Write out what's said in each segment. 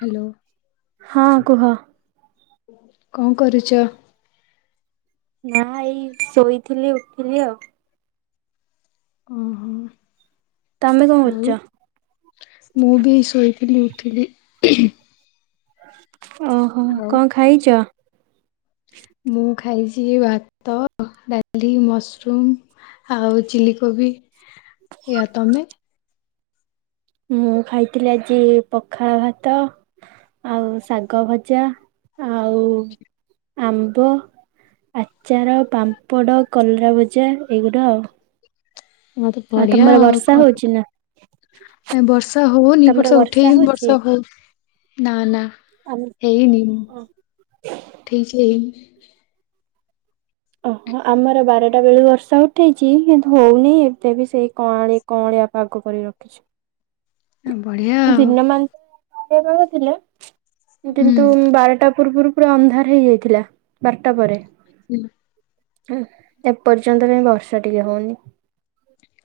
Hello. ହଁ କୁହ। କ ଣ କରୁଚ? ନା ଏଇ ଶୋଇଥିଲି ଉଠଲି ଆଉ। ଓହୋ ତମେ କଣ ଆଉ କରୁଛ? ମୁଁ ବି ଶୋଇଥିଲି। ଥିଲି ଓହୋ କଣ ଖାଇଛ? ମୁଁ ଖାଇଛି ଭାତ ଡାଲି ମସରୁମ। ଆଉ ଚିଲ କୋବି ଇା ତମେ? ମୁଁ ଖାଇଥିଲି ଆଜି ପଖାଳ ଭାତ। ଆଉ ଶାଗ ଭଜା। ଆଉ କିଛି ଆମ୍ବ ଆଚାର ପାମ୍ପଡ଼ କଲରା ଭଜା ଏଇଗୁଡା ଆଉ। ମୋତେ ବଢିଆ ତମର ଆଉ ବର୍ଷା କଣ? ହଉଛି ନା? ନାଇ ବର୍ଷା ହଉନିି ତମର ବର୍ଷ ବର୍ଷା ଉଠେଇଛି କିନ୍ତୁ ହଉଛି? ବର୍ଷା ହଉ ନା ନା। ଆମ ହେଇନି ଠିକସେ ହେଇିନି। ଓହୋ ଆମର ବାରଟା ବେଳୁ ବର୍ଷା ଉଠେଇଚି କିନ୍ତୁ ହଉନି ଏବେ ବି ସେଇ କଁଳି କଁଳି। ପାଗ କରି ରଖିଛି। ବଢିଆ ଆଉ। କେତେ ଜଣ ଥିଲେ ହୁଁ। କିନ୍ତୁ ବାରଟା ପୂର୍ବରୁ ପୂରା ଅନ୍ଧାର ହେଇଯାଇଥିଲା ବାରଟା ପରେ। ହୁଁ। ହ ଏପର୍ଯ୍ୟନ୍ତ କାଇଁ ବର୍ଷା ଟିକେ ହୋଉନି।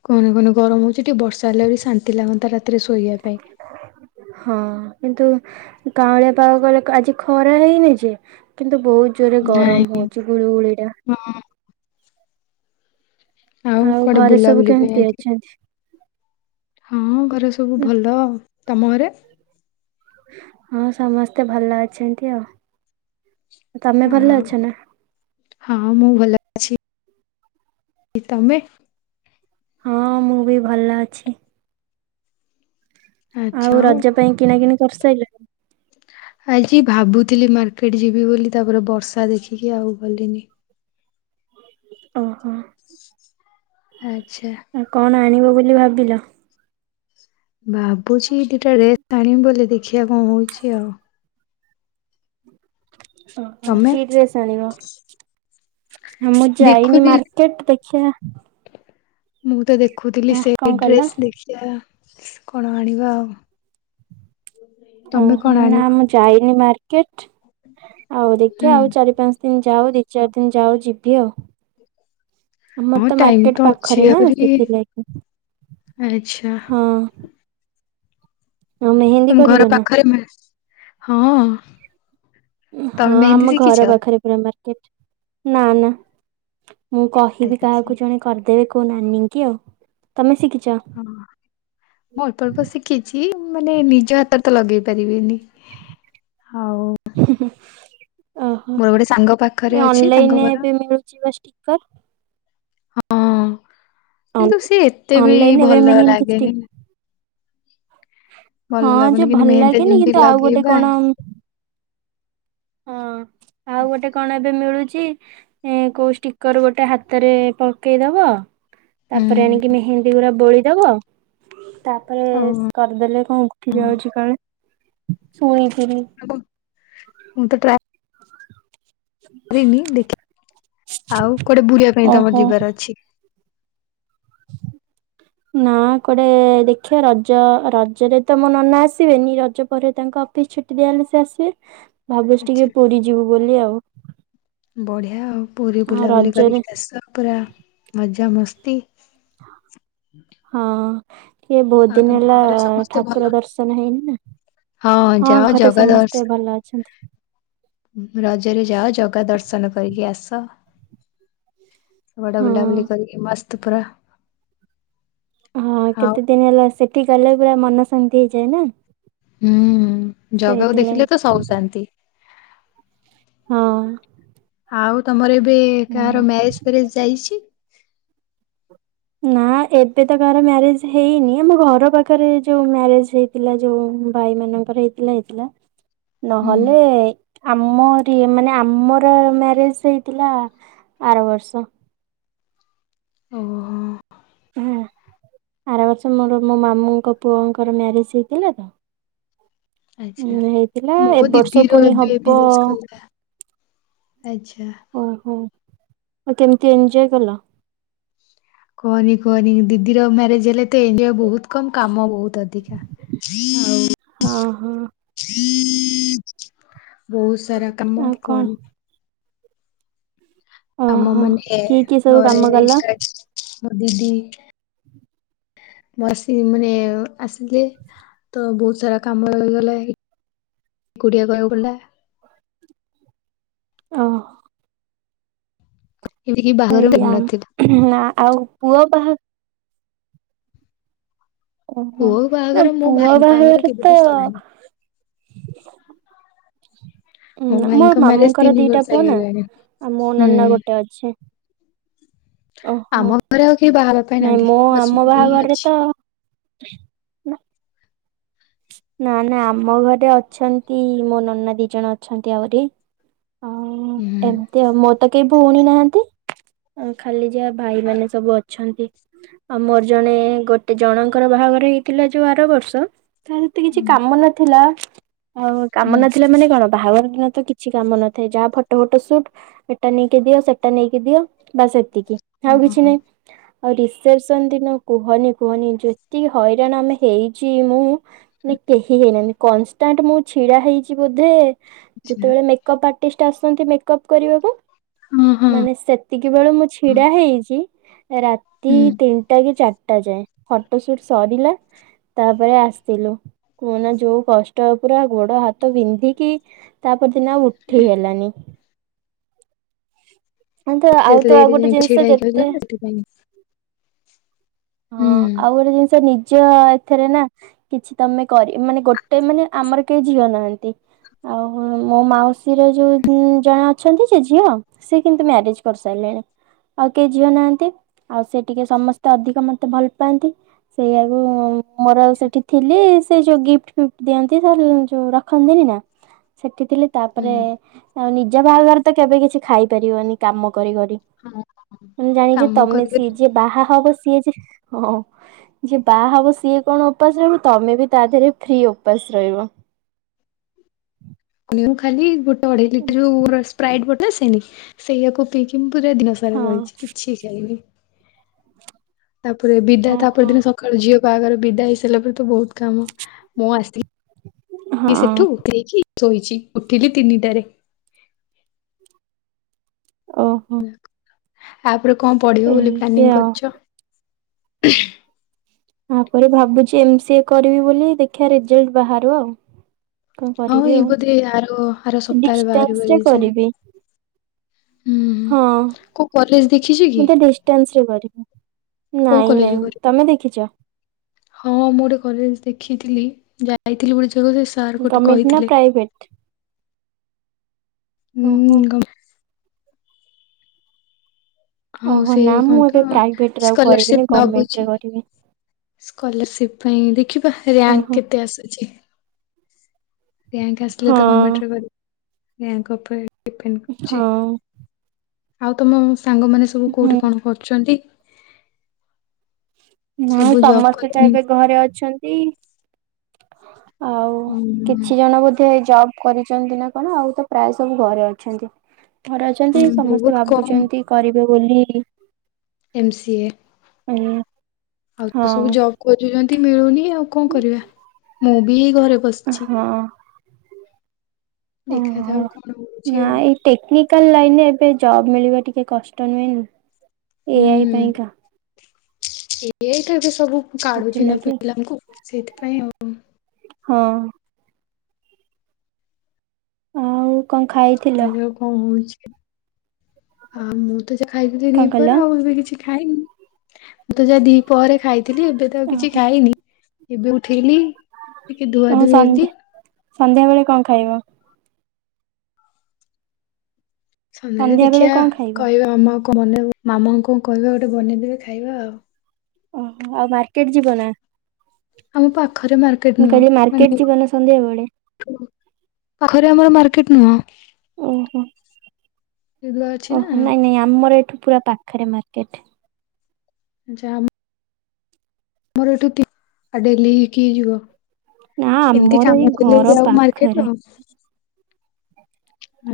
କହନି କହନି ଗରମ ହୋଉଚି ଟିକେ ବର୍ଷ ହେଲା ବୋଲି ଶାନ୍ତି ଲାଗନ୍ତା ରାତିରେ। ଶୋଇବା ପାଇଁ। ହଁ। କିନ୍ତୁ କାଉଁଳିଆ ପାଗ କଲେ ଆଜି ଖରା ହେଇନି ଯେ କିନ୍ତୁ ବହୁତ ଜୋରେ ନାଇଁ ଗରମ ହଉଛି ଗୁଳିୁଗୁଳି ଟା ହଁ ଆଉ କୂଆଡେ ଘରେ ସବୁ ବୁଲାବୁଲି ପାଇଁ କେମିତି ଆଜି ଅଛନ୍ତି? ହଁ ଘରେ ସବୁ ଭଲ ଉ ତମ ଘରେ? ହଁ ସମସ୍ତେ ଭଲ ଅଛନ୍ତି ଆଉ। ତମେ ଭଲ ଆଉ ଅଛ ନା? ହଁ ମୁଁ ଭଲ ଅଛି ତମେ? ହଁ ମୁଁ ବି ଭଲ ଅଛି। ଆଉ ରଜ ପାଇଁ କିଣା କିିଣି କରିସାରିଲନି? ଆଜି ଭାବୁଥିଲି ମାର୍କେଟ ଯିବି ବୋଲି ତାପରେ ବର୍ଷା ଦେଖିକି ଆଉ ଗଲିନି। ଓହୋ ଆଚ୍ଛା ଆଉ କଣ ଆଣିବ? ବୋଲି ଭାବିଲ। ଭାବୁଛି ଦିଟା ଡ୍ରେସ ଆଣିବି ବୋଲି ଦେଖିବା କଣ ହଉଛି ଆଉ। ଓ ତମେ? କି ଡ୍ରେସ ଆଣିିବ ମୁଁ ଯାଇନି ଦେଖୁଥିଲି ମାର୍କେଟ ଦେଖିବା? ମୁଁ ତ ଦେଖୁଥିଲି ଆ ସେ କଣ କହିଲ ଡ୍ରେସ ଦେଖିବା କଣ ଆଣିବ ଆଉ? ତମେ ଓହୋ କଣ ନା ଆଣିବ? ମୁଁ ଯାଇନି ମାର୍କେଟ ଆଉ ହୁଁ ଦେଖିବା ଆଉ ଚାରି ପାଞ୍ଚ ଦିନ ଯାଉ। ଯାଉ ଦି ଚାରି ଦିନ ଯାଉ ଯିବି ଆଉ। ଆମର ହଁ ତ ଟାଇମ ମାର୍କେଟ ଅଛି ପାଖରେ ନା ଆହୁରି ସେଥିଲାଗି ଆଚ୍ଛା ହଁ। ଆଉ ମେହେନ୍ଦୀ ତମ କରିବ ଘର ନା? ପାଖରେ ମିଳୁଛି ହଁ। ତମେ ହଁ ମେହେନ୍ଦୀ ଆମ ଶିଖିଛ? ଘର ପାଖରେ ପୁରା ମାର୍କ କେଟ୍ ନା ନା ମୁଁ କହିବି ଆଚ୍ଛା କାହାକୁ ଜଣେ କରିଦେବେ ମୋ ନାଁନି ଙ୍କି ଆଉ ତମେ ଶିଖ ଗି ହଁ ମୁଁ ଅଳ୍ପ ଅଳ୍ପ ଶିଖିଛି। ମାନେ ନିଜ ହାତରେ ତ ଲଗେଇ ପାରିବିନି। ହଉ ହିଁ ହିଁ ଓହୋ ଗୋଟେ ସାଙ୍ଗ ପାଖରେ ଏ ଅଛି ତାଙ୍କ ଅନଲାଇନରେ ଘର ଏବେ ମିଳୁଛି ବା ଷ୍ଟିକର? ହଁ କିନ୍ତୁ ସିଏ ଏତେ ବି ଅନଲାଇନ ଏବେ ଭଲ ମେହେନ୍ଦୀ ଷ୍ଟିକ ଲାଗେନି। ଭଲ ହଁ ଲାଗୁନି ଯେ କିନ୍ତୁ ଭଲ ମେହେନ୍ଦୀ ଲାଗେନି ଯେମିତି କିନ୍ତୁ ଆଉ ଗୋଟେ ଲଗେଇବା କଣ ହଁ। ଆଉ ଗୋଟେ କଣ ଏବେ ମିଳୁଛି ଏଁ କୋଉ ଷ୍ଟିକର ଗୋଟେ ହାତରେ ପକେଇଦବ ତାପରେ ହୁଁ ଆଣିକି ମେହେନ୍ଦୀ ପୁରା ବୋଳିଦେବ। ତାପରେ ଆଉ ଇସ୍ କରିଦେଲେ କଣ ଉଠି ଯାଉଛି କଣ ଶୁଣିଥିଲି। ମୁଁ ତ ରିନି ଦେଖ ଆଉ କୁଆଡେ ବୁୁଡିବା ପାଇଁ ତମର ଓହୋ। ଯିବାର ଅଛି? [inaudible] ନା କୁଆଡେ ଦେଖିବା ରଜ ରଜରେ ତ ମୋ ନନା ଆସିବେନି ରଜ ପରେ ତାଙ୍କ କ ଅଫିସ ଛୁଟି ଦିଆହେଲେ ସେ ଆସିବେ ଭାବୁଛି ଆଚ୍ଛା ଟିକେ ପୁରୀ ଯିବୁ ବୋଲି ଆଉ। ବଢିଆ ଆଉ ପୁରୀ ଆଉ ବୁଲାବୁଲି ରଜରେ କରିକି ଆସ ପୁରା ମଜା ମସ୍ତି। ହଁ। ଇଏ ବହୁତ ଆଉ ଦିନ ତମ ହେଲା ଘରେ ସମସ୍ତେ ଭଲ? ଠାକୁର ଦର୍ଶନ ହେଇନି ନା। ହଁ ଯାଅ ଘରେ ଜଗା ଦର୍ଶ ସମସ୍ତେ ଭଲ ଅଛନ୍ତି। ରଜରେ ଯାଅ ଜଗା ଦର୍ଶନ କରିକି ଆସ। ବଡ଼ ହଁ। ବୁଲାବୁଲି କରିକି ମସ୍ତ ପୁରା। ହଁ ଆଉ କେତେ ଦିନ ହେଲା ସେଠି ଗଲେ ପୁରା ମନ ଶାନ୍ତି ହେଇଯାଏ ନା? ହୁଁ ଜଗାକୁ ସେଇଥିଲାଗି ଦେଖିଲେ ତ ସବୁ ଶାନ୍ତି। ହଁ। ଆଉ ତମର ଏବେ କାହାର ମ୍ୟାରେଜ ଫ୍ୟାରେଜ ଯାଇଛି? ନା ଏବେ ତ କାହାର ମ୍ୟାରେଜ ହେଇନି ଆମ ଘର ପାଖରେ ଯୋଉ ମ୍ୟାରେଜ ହେଇଥିଲା ଯୋଉ ଭାଇ ମାନଙ୍କର ହେଇଥିଲା ହେଇଥିଲା ହୁଁ। ନହେଲେ ଆମ ଟି ଏ ମାନେ ଆମର ମ୍ୟାରେଜ ହେଇଥିଲା ଆର ବର୍ଷ। ଓହୋ। ହୁଁ। ଆର ବର୍ଷ ମୋର ମୋ ମାମୁଁଙ୍କ ପୁଅଙ୍କର ମ୍ୟାରେଜ ହେଇଥିଲା ତ। ଆଚ୍ଛା ଉଁ ହେଇଥିଲା ମୋ ଏ ବର୍ଷ ଦିଦିର ପୁଣି ଏବେ ହବ ମ୍ୟାରେଜ କଲା। ଆଚ୍ଛା। ଓହୋ ଆଉ କେମିତି ଏଞ୍ଜୋଅୟ୍ କଲ? କୁହନି କୁହନି ଦିଦିର ମ୍ୟାରେଜ୍ ହେଲେ ତ ଏଞ୍ଜଏ ବୋହୁତ କମ୍ କାମ ବୋହୁତ ଅଧିକା ଆଉ ହଁ ହଁ ବୋହୁତ ସାରା କାମ ଆଉ କଣ? କୁହନି। ଆମ ଓହୋ ମାନେ ଏ କିଏ କିଏ ସବୁ ଘରେ କାମ କଲ ଏକା ମୋ ଦିଦି [inaudible] ମୁଁ ଆସି ମାନେ ଆସିଲେ ତ ବୋହୁତ ସାରା କାମ ରହିଗଲା ଏ କୁଟିଆ କଥୁଲା। ଓଃ। ଏମିତିକି ଏ ବାହାଘର ଆଉ ହେଇନଥିଲା ଆ ନାଁ ଆଉ ପୁଅ ବାହା ଓହୋ ପୁଅ ନାଁ ବାହାଘର ମୋ ପୁଅ ଭାଇଙ୍କ ବାହାଘର ତ କେବେଠୁ ସରିଲାଣି। [inaudible] ଉଁ ମୋ ଭାଇଙ୍କ ମ୍ୟାରେଜ ମାମୁଙ୍କର ତିନି ଦିଟା ବର୍ଷ ପୁଅ ନାଁ ହେଇଗଲାଣି ଆଉ ମୋ ହୁଁ ନନା ଗୋଟେ ଅଛି। ଓହୋ ଆମ ଘରେ ଆଉ କେହି ବାହାହେବା ପାଇଁ ନାଇଁ ନାହାନ୍ତି ମୁଁ ବାସ୍ ଆମ ହିଁ ବାହାଘରରେ ଅଛି। ତ ନାଁ ନାଁ ନାଁ ଆମ ଘରେ ଅଛନ୍ତି ମୋ ନନା ଦି ଜଣ ଅଛନ୍ତି ଆହୁରି। ଆ ଏମତି ଆଉ ମୋ ତ କେହି ଭଉଣୀ ନାହା ଅ ଖାଲି ଯାହା ଭାଇମାନେ ସବୁ ଅଛନ୍ତି ଆଉ ମୋର ଜଣେ ଗୋଟେ ଜଣଙ୍କର ବାହାଘର ହେଇଥିଲା ଯୋଉ ଆର ବର୍ଷ ତା ହେତେ କିଛି ହୁଁ କାମ ନଥିଲା। ଆଉ କାମ ହୁଁ ନଥିଲା ମାନେ କଣ ବାହାଘର ଦିନ ତ କିଛି କାମ ନଥାଏ ଯାହା ଫଟ ଉଟ ସୁଟ୍ ଏଟା ନେଇକି ଦିଅ ସେଟା ନେଇକି ଦିଅ ବାସ୍ ଏ ତିକି ଆଉ ହଁ କିଛି ନାହିଁ। ଆଉ ରିସେପ୍ସନ୍ ଦିନ କୁହନି କୁହନି ଯେତିକି ହଇରାଣ ଆମେ ହେଇଚି ମୁଁ। ନେ କେହି ହେଇନାହାନ୍ତି କନଷ୍ଟାଣ୍ଟ୍ ମୁଁ ଛିଡ଼ା ହେଇଚି ବୋଧେ ଆଚ୍ଛା ଯେତୋଳେ ମେକପ୍ ଆ ଟିଷ୍ଟ୍ ଆସନ୍ତି ମେକପ୍ କରିବାକୁ ହଁ ହଁ ମାନେ ସେତିକି ବେଳୁ ମୁଁ ହଁ ଛିଡ଼ା ହେଇକି ରାତି ହୁଁ। ତିନିଟା କି ଚାର୍ ଟା ଯାଏଁ ଫଟ ସୁଟ୍ ସରିଲା ତାପରେ ଆସିଲୁ। କୁହନା ଯୋଉ କଷ୍ଟ ପୁରା ଗୋଡ଼ ହାତ ବିନ୍ଧିକି ତା ଉ ଦିନ ଆଉ ଉଠି ହେଲାନି। ଆଉ ତ ଏତେ ଆଉ ତ ଲେଟ୍ ଆଉ ଗୋଟେ ଯାଏ ଜିନିଷ ଛିଡା ହେଇକି ରହିଲା ଯେତେ ନା ସେଥିପାଇଁ ହଁ ହୁଁ ଆଉ ଗୋଟେ ଜିନିଷ ନି ଜ ଏଥେରେ ନାଁ କିଛି ତମେ କରି ମାନେ ଗୋଟେ ମାନେ ଆମର କେହି ଝିଅ ନାହାନ୍ତି। ଆଉ ବୋ ମୋ ମାଉସୀର ଯୋଉ ଜଣେ ଅଛନ୍ତି ଯେ ଝିଅ ସେ କିନ୍ତୁ ମ୍ୟାରେଜ୍ କରିସାଇଲେଣି। ଆଉ କେହି ଝିଅ ନାହାନ୍ତି ଆଉ ସେ ଟିକେ ସମସ୍ତେ ଅଧିକ ମତେ ଭଲ ପାଆନ୍ତି। ସେଇଆକୁ ମୋର ଆଉ ସେଠି ଥିଲି ସେ ଯୋଉ ଗିଫ୍ଟ୍ ଫିଫ୍ଟ୍ ଦିଅନ୍ତି ସେ ଯୋଉ ରଖନ୍ତିନି ନାଁ ସେ ସେଠିଥିଲି ହୁଁ ତାପରେ ଆଉ ନିଜ ବାହାଘର ତ କେବେ କିଛି ଖାଇପାରିବନି କାମ କରି କରି ହଁ ହଁ। ଉଁ ଜାଣିକି କାମ ତମେ କରି ସିଏ କରି ଯିଏ ବାହା ହବ ସିଏ ଯେ ହଁ ଯିଏ ବାହା ହବ ସିଏ କଣ ଓପାସ ରହିବ ତମେ ବି ତା ଧେରେ ଫ୍ରି ଓପାସ୍। ରହିବ। ମୁଁ ଖାଲି ଗୋଟେ ଅଢ଼େଇ ଲିଟରୁ ର ସ୍ପ୍ରାଇଟ୍ ବୋଟଲ୍ ସେନି ସେଇଆକୁ ପିଇକି ମୁଁ ପୁରା ଦିନ ସାରା ହଁ। ରହିଚି କିଛି ଖାଇନି। ତାପରେ ବିଦା ତାପର ଓହୋ। ଦିନ ସକାଳୁ ଝିଅ ବାହାଘର ବିଦା ହେଇସାରିଲା ପରେ ତୁ ବୋହୁତ କାମ ମୁଁ ଆସି ହଁ ସେଠୁ ଦେଇକି ସୋଇଚି ଉଠିଲି ତିନିଟାରେ। ଓହୋ। ଆ ପରେ କଁ ପଢ଼ିବ ବୋଲି ଏମିତି ପ୍ଲାନିଂ ଆଉ। କରୁଚ? ଆ ପରେ ଭାବୁଚି ଏମ୍ ସି ଏ କରିବି ବୋଲି ଦେଖିବା ରେଜଲ୍ଟ ବାହାରୁ ଆଉ। କଣ ହଁ କରିବି ଏଇ ଆଉ ବୋଧେ ଆର ଆର ସପ୍ତାହରେ ବାହାରିବ ଡିଷ୍ଟାନ୍ସରେ ରେଜଲ୍ଟ। କରିବି। ହୁଁ ହଁ କୋଉ କଲେଜ ଦେଖିଛୁ କି? ମୁ ତ ଡିଷ୍ଟାନ୍ସରେ କରେ କୋଉ ନାଇଁ କଲେଜ ନାଇଁ କରିବ? ତମେ ଦେଖିଛ ହଁ ମୁଁ ଗୋଟେ କଲେଜ ଦେଖିଥିଲି ଯାଇଥିଲି ଗୋଟେ ସେ ସାର୍ ଗୋଟେ ଗମେଣ୍ଟ ନା କହିଥିଲେ ପ୍ରାଇଭେଟ ଓହୋ। ହୁଁ ଆଉ ଓହୋ ସେ ନା କହ ମୁଁ ଏବେ ତ ପ୍ରାଇଭେଟ ରେ ଆଉ କରିବିନି ସ୍କଲରସିପ ଗଭର୍ଣମେଣ୍ଟ ରେ ଭାବୁଛି। କରିବି। ସ୍କଲାରସିପ ପାଇଁ ଦେଖିବା ରାଙ୍କ୍ ଓହୋ କେତେ ଆସୁଛି। ସେ ୟାଙ୍କୈ ଆସିଲେ ହଁ ତ ଗମେଣ୍ଟ ରେ କରି ୟାଙ୍କ ଉପରେ ଡିଫେଣ୍ଡ୍ କରୁଛି ହଁ ଆଉ ତମ ସାଙ୍ଗ ମାନେ ସବୁ ହୁଁ କୋଉଠି କଣ କରୁଛନ୍ତି। ନା ସବୁ ଜବ୍ ସମସ୍ତେ ତ କଲେଣି ଏବେ ଘରେ ଅଛନ୍ତି। ଆଉ ହୁଁ କିଛି ଜଣ ବୋଧେ ଏ ଜବ୍ କରିଛନ୍ତି ନା କଣ ଆଉ ତ ପ୍ରାୟ ସବୁ ଘରେ ଅଛନ୍ତି। ଘରେ ହଁ ଅଛନ୍ତି ସମସ୍ତେ ବହୁତ କମ୍ ଭାବୁଛନ୍ତି କରିବେ ବୋଲି ଏମ ସି ଏ। ଆଉ ତ ସବୁ ହଁ। ଜବ୍ ଖୋଜୁଛନ୍ତି ମିଳୁନି ଆଉ। ଆଉ କଣ କରିବା ମୁଁ ବି ଏଇ ଘରେ ବସିଛି। ହଁ ଓହୋ ଦେଖାଯାଉ କଣ ହଉଛି ନା ଆଉ ଏଇ ଟେକ୍ନିକାଲ ଲାଇନ ଏବେ ଜବ୍ ମିଳିବା ଟିକେ କଷ୍ଟ ନୁହେଁ ନା ଏଆଇ ପାଇଁ ହୁଁ କା। ଏବେ ସବୁ କାଢୁଛି ନା ପିଲାମାନଙ୍କୁ ସେଇଥିପାଇଁ ଆଉ ହଁ। ଆଉ। କଣ ଖାଇଥିଲ ଉ କଣ ହଉଛି ଆ ମୁଁ ତ ଯ ଖାଇଥିଲି କଣ ଦିପରେ ଆଉ କହିଲ? ଏବେ କିଛି ଖାଇନି ମୁଁ ତ ଯାହା ଦିପହରେ ଖାଇଥିଲି ଏବେ ତ ଆଉ କିଛି ଖାଇନି ଏବେ ଉଠ ଲି ଟିକେ ଧୁଆ ତମ ଧୁଇ ସନ୍ଧ୍ୟା ହେଲି। ସନ୍ଧ୍ୟା ବେଳେ କଣ ଖାଇବ? ସନ୍ଧ୍ୟାଳେ ସନ୍ଧ୍ୟା ବେଳେ ଦେଖିବା କଣ ଖାଇବ? କହିବା ମାମା କଣ ବନେଇବା ମାମାଙ୍କୁ କଣ କହିବା ଗୋଟେ ବନେଇଦେବେ ଖାଇବା ଆଉ। ଓୋ ଆଉ ମାର୍କେଟ ଯିବ ନା? ଆମ ପାଖରେ ମାର୍କେଟ ମୁଁ ନୁହଁ କହିଲି ମାର୍କେଟ ମାନେ ଯିବ ନା ସନ୍ଧ୍ୟାବେଳେ? ପାଖରେ ଆମର ମାର୍କେଟ ନୁହଁ। ଓହୋ। ସେଗୁଡା ଅଛି ନା ଓହୋ ନାଇଁ ନାଇଁ ଆମର ଏଠୁ ପୁରା ପାଖରେ ମାର୍କେଟ୍। ଯାମ ଆମର ଏଠୁ [unintelligible] ଆ ଡେଲି ହେଇକି ଯିବ। ନା ଏମିତି ଆମର ଏଇ କାମ ଥିଲେ ଘର ଯାଉ ପାଖରେ। ମାର୍କେଟ ଆଉ।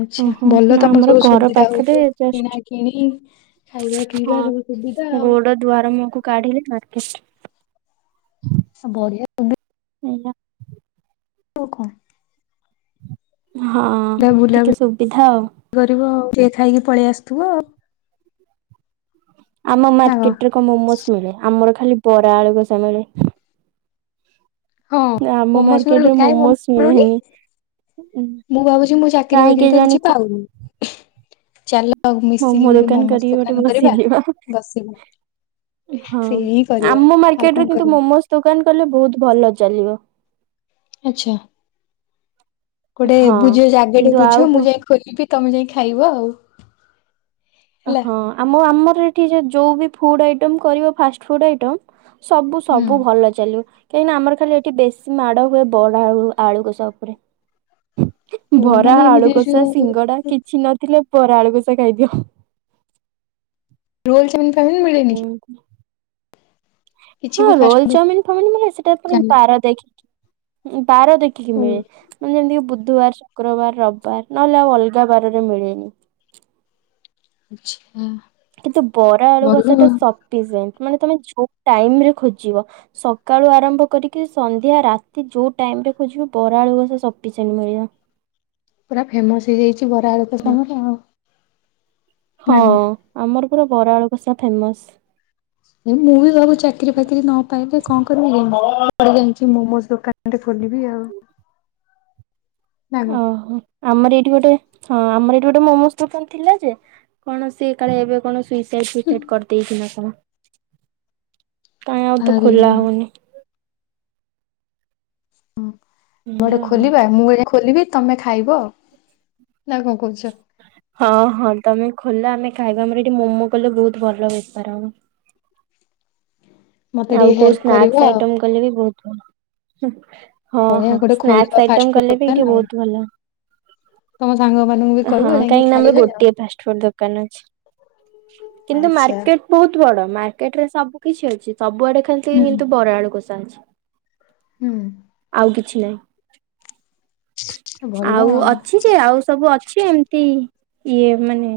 ଆଚ୍ଛା ଓହୋ ଭଲ ନା ତମର ଆମର ସବୁ ଘର ସୁବିଧା ପାଖରେ ହଉଥିବ କିଣା ଜଷ୍ଟ କିଣି ଖାଇବା ପିଇବା ସବୁ ସୁବିଧା ହଁ। ଆଉ ଗୋଡ ଦୁଆର ମୁହକୁ କାଢିଲେ ମାର୍କେଟ। ବଢିଆ [inaudible] [inaudible] ତୁ କ। [unintelligible] ହଁ ବୁଲା ଟିକେ ସୁବିଧା ଆଉ। କରିବ ଆଉ ଟିକେ ଖାଇକି ପଳେଇ ଆସଥିବ ଆଉ। ଆମ ମାର୍କେଟରେ କଣ ମୋ ମୋ ମିଳେ ଆମର ଖାଲି ବରା ଆଳୁ କଷା ମିଳେ। ହଁ ଆମ ମୋମୋସ୍ ମିଳୁନି ମାର୍କେଟରେ କାଇଁ ମୋମୋସ୍ ମିଳୁନି ମିଳେନି। ମୁଁ ଭାବୁଛି ମୁଁ ଚାକିରି କାହିଁ ବାକିରି ତ କିଛି କେଜାଣି ପାଉନି। ଚାଲ ଆଉ ମିଶିକି ମୋମୋ ଗୋଟେ ଦୋକାନ ମମୋସ୍ କରିକି ଗୋଟେ ଦୋକାନ କରିବା ବସିଯିବା। ବସି ହଁ ଆମ କଣ ମାର୍କେଟରେ କିନ୍ତୁ କରିବା ମୋମୋସ୍ ଦୋକାନ କଲେ ବହୁତ ଭଲ ଚାଲିବ। ଆଛା ଗୋଟେ ହଁ ବୁଝ ଜାଗା ଟେ କିନ୍ତୁ ବୁଝ ଆଉ କ ମୁଁ ଯାଇ ଖୋଲିବି। ତମେ ଯାଇ ଖାଇବ ଆଉ। ହେଲା। ହଁ ଆମ ଆମର ଏଠି ଯୋଉ ଫୁଡ ଆଇଟମ କରିବ ଫାଷ୍ଟ ଫୁଡ ଆଇଟମ୍ ସବୁ ହୁଁ। ସବୁ ଭଲ ଚାଲିବ କାହିଁକିନା ଆମର ଖାଲି ଏଠି ବେଶୀ ମାଡ଼ ହୁଏ, ବରା ଆଉ ଆଳୁ କଷା ଉପରେ। ଓ ବରା ମାନେ ଏମିତି ଆଳୁକଷା ଯୋଉ ସିଙ୍ଗଡ଼ା କିଛି ନଥିଲେ ପରେ ଆଳୁକଷା ଖାଇଦିଅ। ରୋଲ୍ ଚାଓମିନ୍ ଫାଓମିନ୍ ମିଳେନି। ଏମିତି ହଁ କିଛି ବି ରୋଲ ଫାଷ୍ଟଫୁଡ ଚାଇମିନ୍ ଫାଇମିନ୍ ମିଳେ ସେଟା ପୁଣି ଦୋକାନରେ? ବାର ଦେଖିକି। ବାର ଦେଖିକି ଓ ମିଳେ ମାନେ ଯେମିତିକି ବୁ ବୁଧବାର, ଶୁକ୍ରବାର, ରବବାର ନହେଲେ ଆଉ ଅଲଗା ବାରରେ ମିଳେନି। ଆଛା। କିନ୍ତୁ ବରା ଆଳୁ କଷା ଟା ସଂପି ସେଣ୍ଟ। ମାନେ ତମେ ଯୋଉ ଟାଇମ୍ ରେ ଖୋଜିବ ସକାଳୁ ଆରମ୍ଭ କରିକି ସନ୍ଧ୍ୟା ରାତି ଯୋଉ ଟାଇମ ମ ଖୋଜିବ ବରା ଆଳୁ କଷା ସଫିଶେଏଣ୍ଟ ମିଳିବ। ପୁରା ଫେମସ୍ ହେଇଯାଇଛି ବରାଆଳୁକସା ତମର। ହଁ ନା କଣ? ଆମର ପୁରା ବରାଆଳୁକସା ଫେମସ୍। ଏ ମୁଁ ବି ଘରେ ଚାକିରି ଫାକିରି ନ ପାଇଲେ କଣ କରିବି ରିମ୍ ଝିମ୍ ମୋମୋସ୍ ଦୋକାନଟେ ଖଲିବି ଆଉ ନା କଣ। ଏଠି ଗୋଟେ ହଁ ଆମର ଏଠି ଗୋଟେ ମୋମୋସ୍ ଦୋକାନ ଥିଲା ଯେ କଣ ସିଏ କାଳେ ଏବେ କଣ ସୁଇସା ସୁଇସାଇଟ୍ କରିଦେଇଛି ନା କଣ। କାଇଁ ଆଉ ତ ଆରେ ବା ଖୋଲା ଆମେ ହଉନି? ହୁଁ ଗୋଟେ ଏଇଆ ଆଉ। ଖୋଲିବା ମୁଁ ଏଇନା ଖୋଲିବି ତମେ ଖାଇବ ଆଉ। ହଁ ହଁ ତମେ ଖୋଲ ଆମେ ଖାଇବା ଆମର ଏଠି ମୋମୋ କଲେ ବହୁତ ଭଲ ବେପାର ହେବା। ମତେ ଆଉ ଟିକେ କୋଉ ହେଲ୍ପ କରିବ ସ୍ନାକ୍ସ ଆଉ ଆଇଟମ କଲେ ବି ବହୁତ ଭଲ ହୁଁ। ହଁ ବଢିଆ ହଁ ଗୋଟେ ଖୋଲିଦବା ସ୍ନାକ୍ସ ଆଇଟମ ଫାଷ୍ଟଫୁଡ କଲେ ବି ଏଇଠି ଦୋକାନ ଆଉ। ବହୁତ ଭଲ। ତମ ସାଙ୍ଗ ମାନଙ୍କୁ ବି ହଁ କହିବ ଯାଇକି କାହିଁକି ନା ଆମର ଖାଇବେ ଆଉ। ଗୋଟଏ ଫାଷ୍ଟ ଫୁଡ୍ ଦୋକାନ ଅଛି। କିନ୍ତୁ ଆଚ୍ଛା। ମାର୍କେଟ ବହୁତ ବଡ଼ ମାର୍କେଟ ରେ ସବୁ କିଛି ଅଛି ସବୁଆଡ଼େ ଖାଲିି ହୁଁ କିନ୍ତୁ ବରା ଆଳୁକସା ଅଛି। ହୁଁ। ଆଉ କିଛି ନାହିଁ ଆଉ ଅଛି ଯେ ଆଉ ସବୁ ଅ ଛି ଏମତି ଇଏ ମାନେ